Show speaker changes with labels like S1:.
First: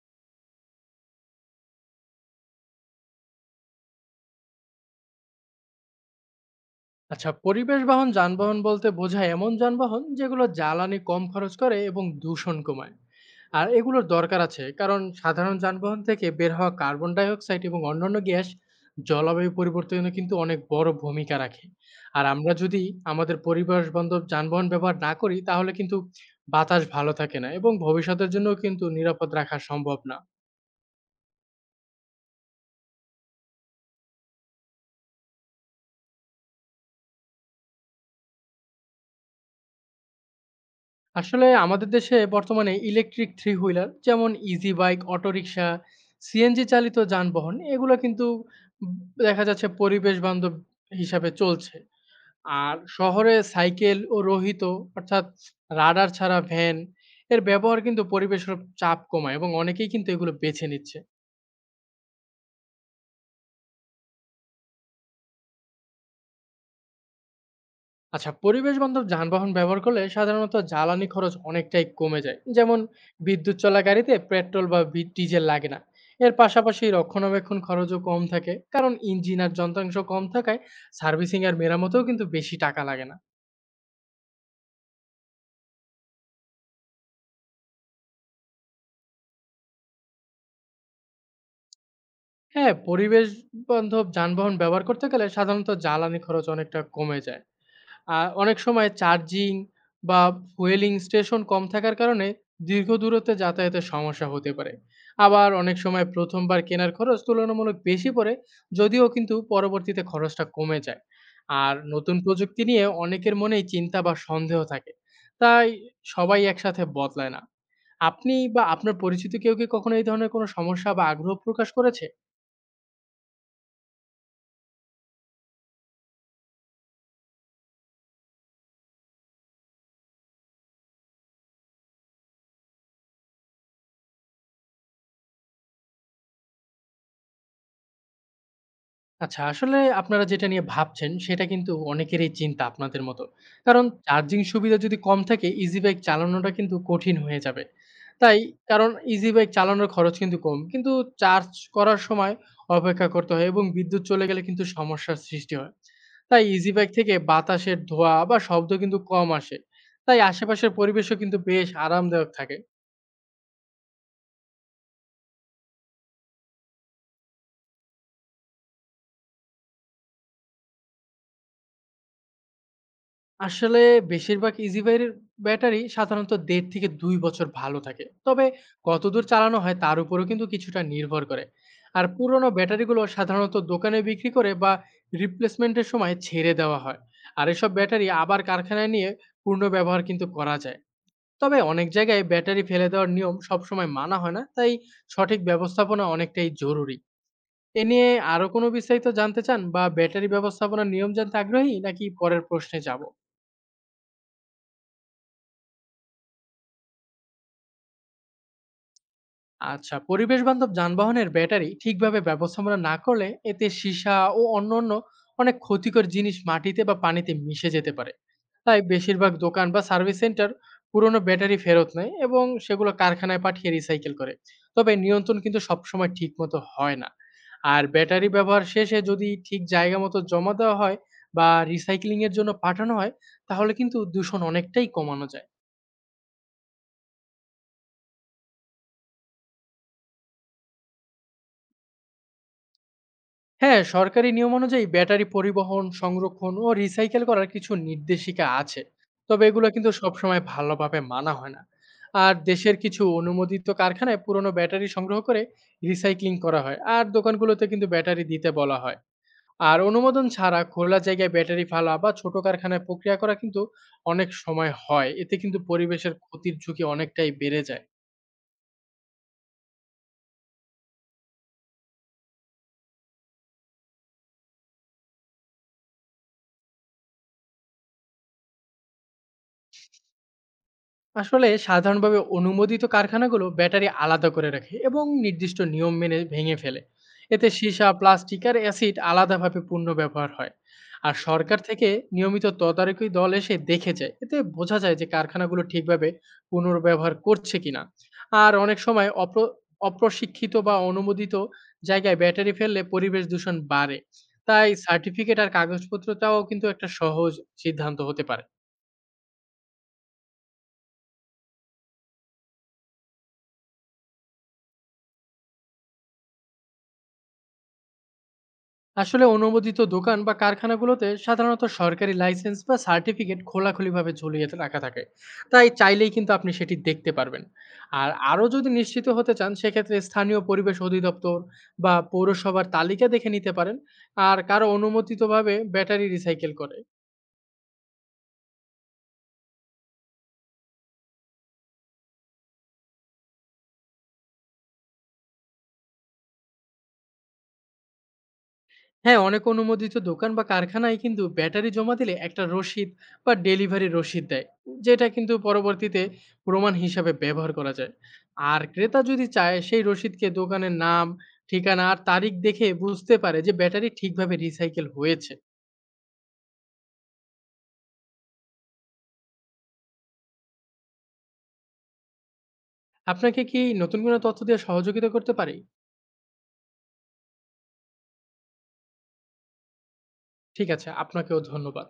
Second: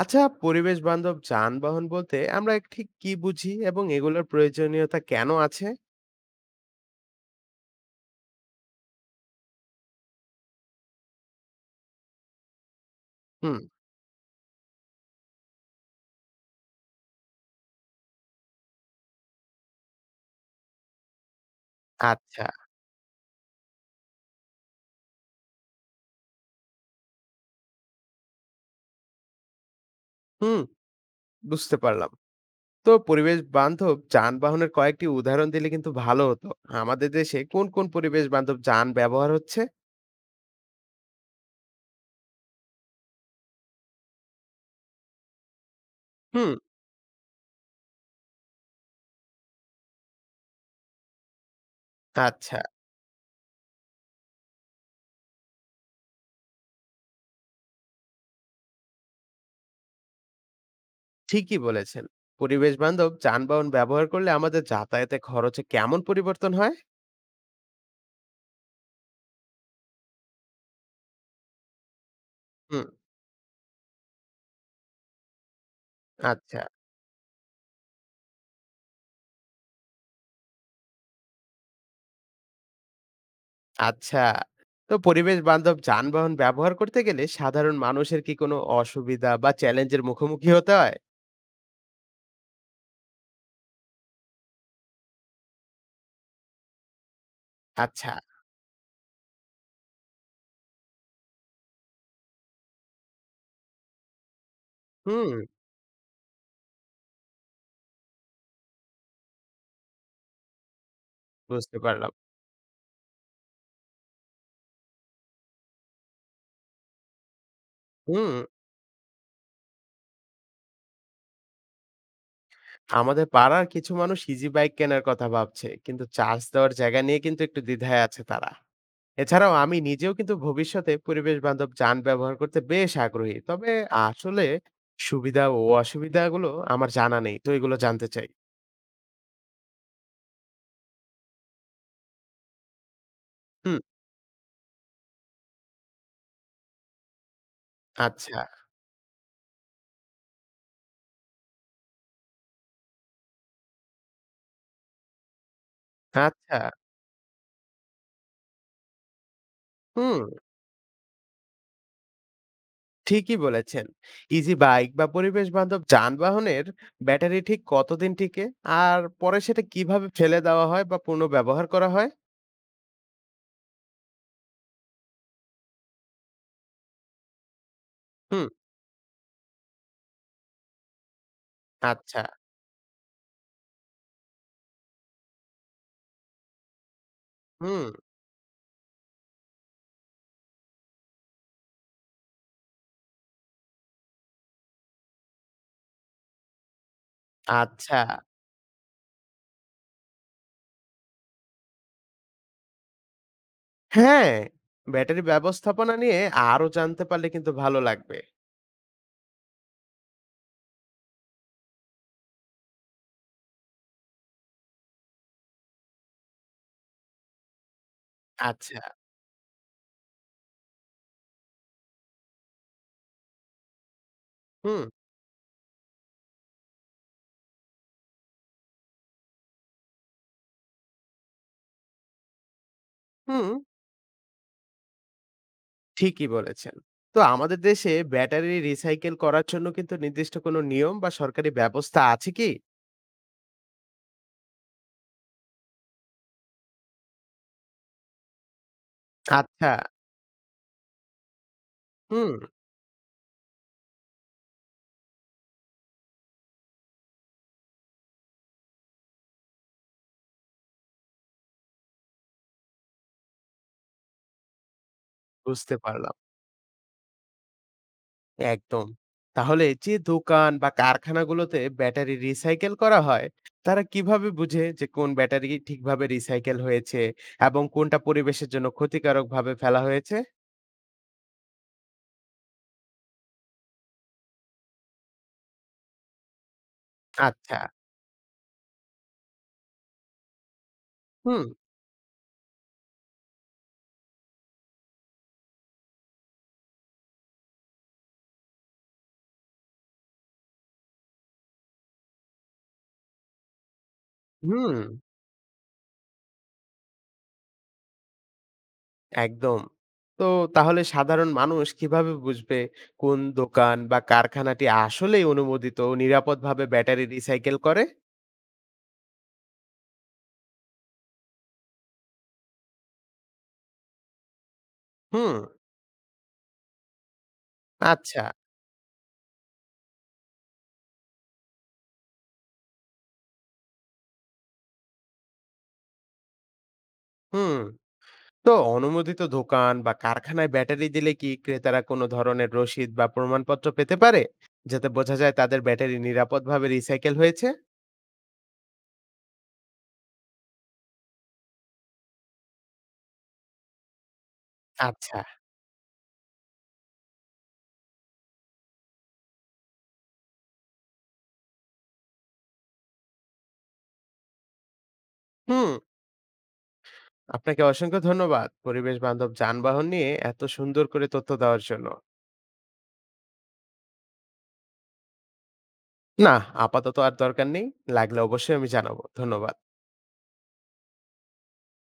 S1: আচ্ছা, পরিবেশ বান্ধব যানবাহন বলতে আমরা ঠিক কি বুঝি এবং এগুলোর প্রয়োজনীয়তা কেন আছে?
S2: আচ্ছা পরিবেশ বাহন যানবাহন বলতে বোঝায় এমন যানবাহন যেগুলো জ্বালানি কম খরচ করে এবং দূষণ কমায়।
S1: হুম।
S2: আর এগুলোর দরকার আছে কারণ সাধারণ যানবাহন থেকে বের হওয়া কার্বন ডাই অক্সাইড এবং অন্যান্য গ্যাস জলবায়ু পরিবর্তনে কিন্তু অনেক বড় ভূমিকা রাখে। আর
S1: আচ্ছা।
S2: আমরা যদি আমাদের পরিবেশ বান্ধব যানবাহন ব্যবহার না করি তাহলে কিন্তু বাতাস ভালো থাকে না এবং ভবিষ্যতের জন্য কিন্তু নিরাপদ রাখা সম্ভব না।
S1: হুম, বুঝতে পারলাম। তো পরিবেশ বান্ধব যানবাহনের কয়েকটি উদাহরণ দিলে কিন্তু ভালো হতো। আমাদের দেশে কোন কোন পরিবেশ বান্ধব যান ব্যবহার হচ্ছে?
S2: আসলে আমাদের দেশে বর্তমানে ইলেকট্রিক থ্রি হুইলার যেমন ইজি বাইক, অটোরিকশা,
S1: হুম।
S2: সিএনজি চালিত যানবাহন এগুলো কিন্তু উম দেখা যাচ্ছে পরিবেশ বান্ধব হিসাবে চলছে।
S1: আচ্ছা।
S2: আর শহরে সাইকেল ও রোহিত অর্থাৎ রাডার ছাড়া ভ্যান এর ব্যবহার কিন্তু পরিবেশের চাপ কমায় এবং অনেকেই কিন্তু এগুলো বেছে নিচ্ছে।
S1: ঠিকই বলেছেন। পরিবেশ বান্ধব যানবাহন ব্যবহার করলে আমাদের যাতায়াতে খরচে কেমন পরিবর্তন হয়?
S2: আচ্ছা পরিবেশ বান্ধব যানবাহন ব্যবহার করলে সাধারণত জ্বালানি খরচ অনেকটাই কমে যায়, যেমন
S1: হুম।
S2: বিদ্যুৎ চলা গাড়িতে পেট্রোল বা ডিজেল লাগে না। এর
S1: আচ্ছা।
S2: পাশাপাশি রক্ষণাবেক্ষণ খরচও কম থাকে কারণ ইঞ্জিন আর যন্ত্রাংশ কম থাকায় সার্ভিসিং আর মেরামতেও কিন্তু বেশি টাকা লাগে না।
S1: আচ্ছা। তো পরিবেশ বান্ধব যানবাহন ব্যবহার করতে গেলে সাধারণ মানুষের কি কোনো অসুবিধা বা চ্যালেঞ্জের মুখোমুখি হতে হয়?
S2: হ্যাঁ পরিবেশ বান্ধব যানবাহন ব্যবহার করতে গেলে সাধারণত জ্বালানি খরচ অনেকটা কমে যায়।
S1: আচ্ছা।
S2: আ অনেক সময় চার্জিং বা ফুয়েলিং স্টেশন কম থাকার কারণে দীর্ঘ দূরত্বে যাতায়াতের সমস্যা হতে পারে।
S1: হুম,
S2: আবার অনেক সময় ১ম বার কেনার খরচ তুলনামূলক বেশি পড়ে, যদিও কিন্তু পরবর্তীতে খরচটা কমে যায়। আর
S1: বুঝতে পারলাম।
S2: নতুন প্রযুক্তি নিয়ে অনেকের মনেই চিন্তা বা সন্দেহ থাকে। তাই সবাই একসাথে বদলায় না।
S1: হুম।
S2: আপনি বা আপনার পরিচিত কেউ কি কখনো এই ধরনের কোনো সমস্যা বা আগ্রহ প্রকাশ করেছে?
S1: আমাদের পাড়ার কিছু মানুষ ইজি বাইক কেনার কথা ভাবছে, কিন্তু চার্জ দেওয়ার জায়গা নিয়ে কিন্তু একটু দ্বিধায় আছে তারা। এছাড়াও আমি নিজেও কিন্তু ভবিষ্যতে পরিবেশ বান্ধব যান ব্যবহার করতে বেশ আগ্রহী। তবে আসলে সুবিধা ও অসুবিধাগুলো আমার জানা নেই। তো এগুলো জানতে চাই।
S2: আচ্ছা, আসলে আপনারা যেটা নিয়ে ভাবছেন সেটা কিন্তু অনেকেরই চিন্তা আপনাদের মতো।
S1: হুম।
S2: কারণ চার্জিং সুবিধা যদি কম থাকে ইজি বাইক চালানোটা কিন্তু কঠিন হয়ে যাবে। তাই
S1: আচ্ছা।
S2: কারণ ইজি বাইক চালানোর খরচ কিন্তু কম। কিন্তু চার্জ করার সময় অপেক্ষা করতে হয় এবং বিদ্যুৎ চলে গেলে কিন্তু সমস্যার সৃষ্টি হয়। তাই
S1: আচ্ছা।
S2: ইজি বাইক থেকে বাতাসের ধোঁয়া বা শব্দ কিন্তু কম আসে। তাই
S1: হুম।
S2: আশেপাশের পরিবেশও কিন্তু বেশ আরামদায়ক থাকে।
S1: ঠিকই বলেছেন। ইজি বাইক বা পরিবেশ বান্ধব যানবাহনের ব্যাটারি ঠিক কতদিন টিকে? আর পরে সেটা কিভাবে ফেলে দেওয়া হয় বা পুনঃব্যবহার করা হয়?
S2: আসলে বেশিরভাগ ইজিবাইয়ের ব্যাটারি সাধারণত ১.৫ থেকে ২ বছর ভালো থাকে। তবে
S1: হুম।
S2: কতদূর চালানো হয় তার উপরেও কিন্তু কিছুটা নির্ভর করে। আর
S1: আচ্ছা।
S2: পুরোনো ব্যাটারিগুলো সাধারণত দোকানে বিক্রি করে বা রিপ্লেসমেন্টের সময় ছেড়ে দেওয়া হয়। আর এসব
S1: হুম।
S2: ব্যাটারি আবার কারখানায় নিয়ে পুনর্ব্যবহার কিন্তু করা যায়। তবে অনেক জায়গায় ব্যাটারি ফেলে দেওয়ার নিয়ম সবসময় মানা হয় না, তাই সঠিক ব্যবস্থাপনা অনেকটাই জরুরি। এ
S1: আচ্ছা।
S2: নিয়ে আরো কোনো বিস্তারিত জানতে চান বা ব্যাটারি ব্যবস্থাপনার নিয়ম জানতে আগ্রহী, নাকি পরের প্রশ্নে যাব?
S1: হ্যাঁ, ব্যাটারি ব্যবস্থাপনা নিয়ে আরো জানতে পারলে কিন্তু ভালো লাগবে।
S2: আচ্ছা পরিবেশবান্ধব যানবাহনের ব্যাটারি ঠিকভাবে ব্যবস্থাপনা না করলে এতে সীসা ও অন্যান্য অনেক ক্ষতিকর জিনিস মাটিতে বা পানিতে মিশে যেতে পারে।
S1: আচ্ছা।
S2: তাই বেশিরভাগ দোকান বা সার্ভিস সেন্টার পুরনো ব্যাটারি ফেরত নেয় এবং সেগুলো কারখানায় পাঠিয়ে রিসাইকেল করে।
S1: হুম।
S2: তবে নিয়ন্ত্রণ কিন্তু সবসময় ঠিক মতো হয় না। আর ব্যাটারি ব্যবহার শেষে যদি ঠিক জায়গা মতো জমা দেওয়া হয় বা রিসাইক্লিং এর জন্য পাঠানো হয়
S1: হুম।
S2: তাহলে কিন্তু দূষণ অনেকটাই কমানো যায়।
S1: ঠিকই বলেছেন। তো আমাদের দেশে ব্যাটারি রিসাইকেল করার জন্য কিন্তু নির্দিষ্ট কোনো নিয়ম বা সরকারি ব্যবস্থা আছে কি?
S2: হ্যাঁ, সরকারি নিয়ম অনুযায়ী ব্যাটারি পরিবহন, সংরক্ষণ ও রিসাইকেল করার কিছু নির্দেশিকা আছে। তবে এগুলো
S1: আচ্ছা।
S2: কিন্তু সবসময় ভালোভাবে মানা হয় না।
S1: হুম,
S2: আর দেশের কিছু অনুমোদিত কারখানায় পুরনো ব্যাটারি সংগ্রহ করে রিসাইক্লিং করা হয়। আর দোকানগুলোতে কিন্তু ব্যাটারি দিতে বলা হয়। আর অনুমোদন ছাড়া খোলা জায়গায় ব্যাটারি ফালা বা ছোট কারখানায় প্রক্রিয়া করা কিন্তু অনেক সময় হয়। এতে কিন্তু
S1: বুঝতে পারলাম।
S2: পরিবেশের ক্ষতির ঝুঁকি অনেকটাই বেড়ে যায়।
S1: একদম। তাহলে যে দোকান বা কারখানাগুলোতে ব্যাটারি রিসাইকেল করা হয়, তারা কিভাবে বুঝে যে কোন ব্যাটারি ঠিকভাবে রিসাইকেল হয়েছে এবং কোনটা পরিবেশের জন্য ক্ষতিকারকভাবে ফেলা হয়েছে?
S2: আসলে সাধারণভাবে অনুমোদিত কারখানাগুলো ব্যাটারি আলাদা করে রাখে এবং নির্দিষ্ট নিয়ম মেনে ভেঙে ফেলে। এতে
S1: আচ্ছা।
S2: সীসা, প্লাস্টিক আর অ্যাসিড আলাদাভাবে পুনর্ব্যবহার হয়। আর
S1: হুম।
S2: সরকার থেকে নিয়মিত তদারকি দল এসে দেখে যায়, এতে বোঝা যায় যে কারখানাগুলো ঠিকভাবে পুনর্ব্যবহার করছে কিনা। আর অনেক সময় অপ্রশিক্ষিত বা অনুমোদিত জায়গায় ব্যাটারি ফেললে পরিবেশ দূষণ বাড়ে। তাই
S1: হুম।
S2: সার্টিফিকেট আর কাগজপত্রটাও কিন্তু একটা সহজ সিদ্ধান্ত হতে পারে।
S1: একদম। তো তাহলে সাধারণ মানুষ কিভাবে বুঝবে কোন দোকান বা কারখানাটি আসলেই অনুমোদিত ও নিরাপদভাবে ব্যাটারি রিসাইকেল করে?
S2: আসলে অনুমোদিত দোকান বা কারখানাগুলোতে সাধারণত সরকারি লাইসেন্স বা সার্টিফিকেট খোলাখুলিভাবে ঝুলিয়ে রাখা থাকে।
S1: হুম।
S2: তাই চাইলেই কিন্তু আপনি সেটি দেখতে পারবেন। আর
S1: আচ্ছা।
S2: আরও যদি নিশ্চিত হতে চান সেক্ষেত্রে স্থানীয় পরিবেশ অধিদপ্তর বা পৌরসভার তালিকা দেখে নিতে পারেন আর কারো অনুমোদিতভাবে ব্যাটারি রিসাইকেল করে।
S1: হুম। তো অনুমোদিত দোকান বা কারখানায় ব্যাটারি দিলে কি ক্রেতারা কোনো ধরনের রসিদ বা প্রমাণপত্র পেতে পারে, যাতে বোঝা যায় তাদের ব্যাটারি নিরাপদভাবে রিসাইকেল হয়েছে?
S2: হ্যাঁ, অনেক অনুমোদিত দোকান বা কারখানায় কিন্তু ব্যাটারি জমা দিলে একটা রসিদ বা ডেলিভারি রসিদ দেয়। যেটা
S1: আচ্ছা।
S2: কিন্তু পরবর্তীতে প্রমাণ হিসাবে ব্যবহার করা যায়। আর ক্রেতা যদি চায় সেই রসিদকে দোকানের নাম, ঠিকানা আর তারিখ দেখে বুঝতে পারে যে ব্যাটারি ঠিকভাবে রিসাইকেল হয়েছে।
S1: হুম। আপনাকে অসংখ্য ধন্যবাদ পরিবেশ বান্ধব যানবাহন নিয়ে এত সুন্দর করে তথ্য দেওয়ার জন্য।
S2: আপনাকে কি নতুন কোনো তথ্য দিয়ে সহযোগিতা করতে পারি?
S1: না, আপাতত আর দরকার নেই। লাগলে অবশ্যই আমি জানাবো। ধন্যবাদ।
S2: ঠিক আছে, আপনাকেও ধন্যবাদ।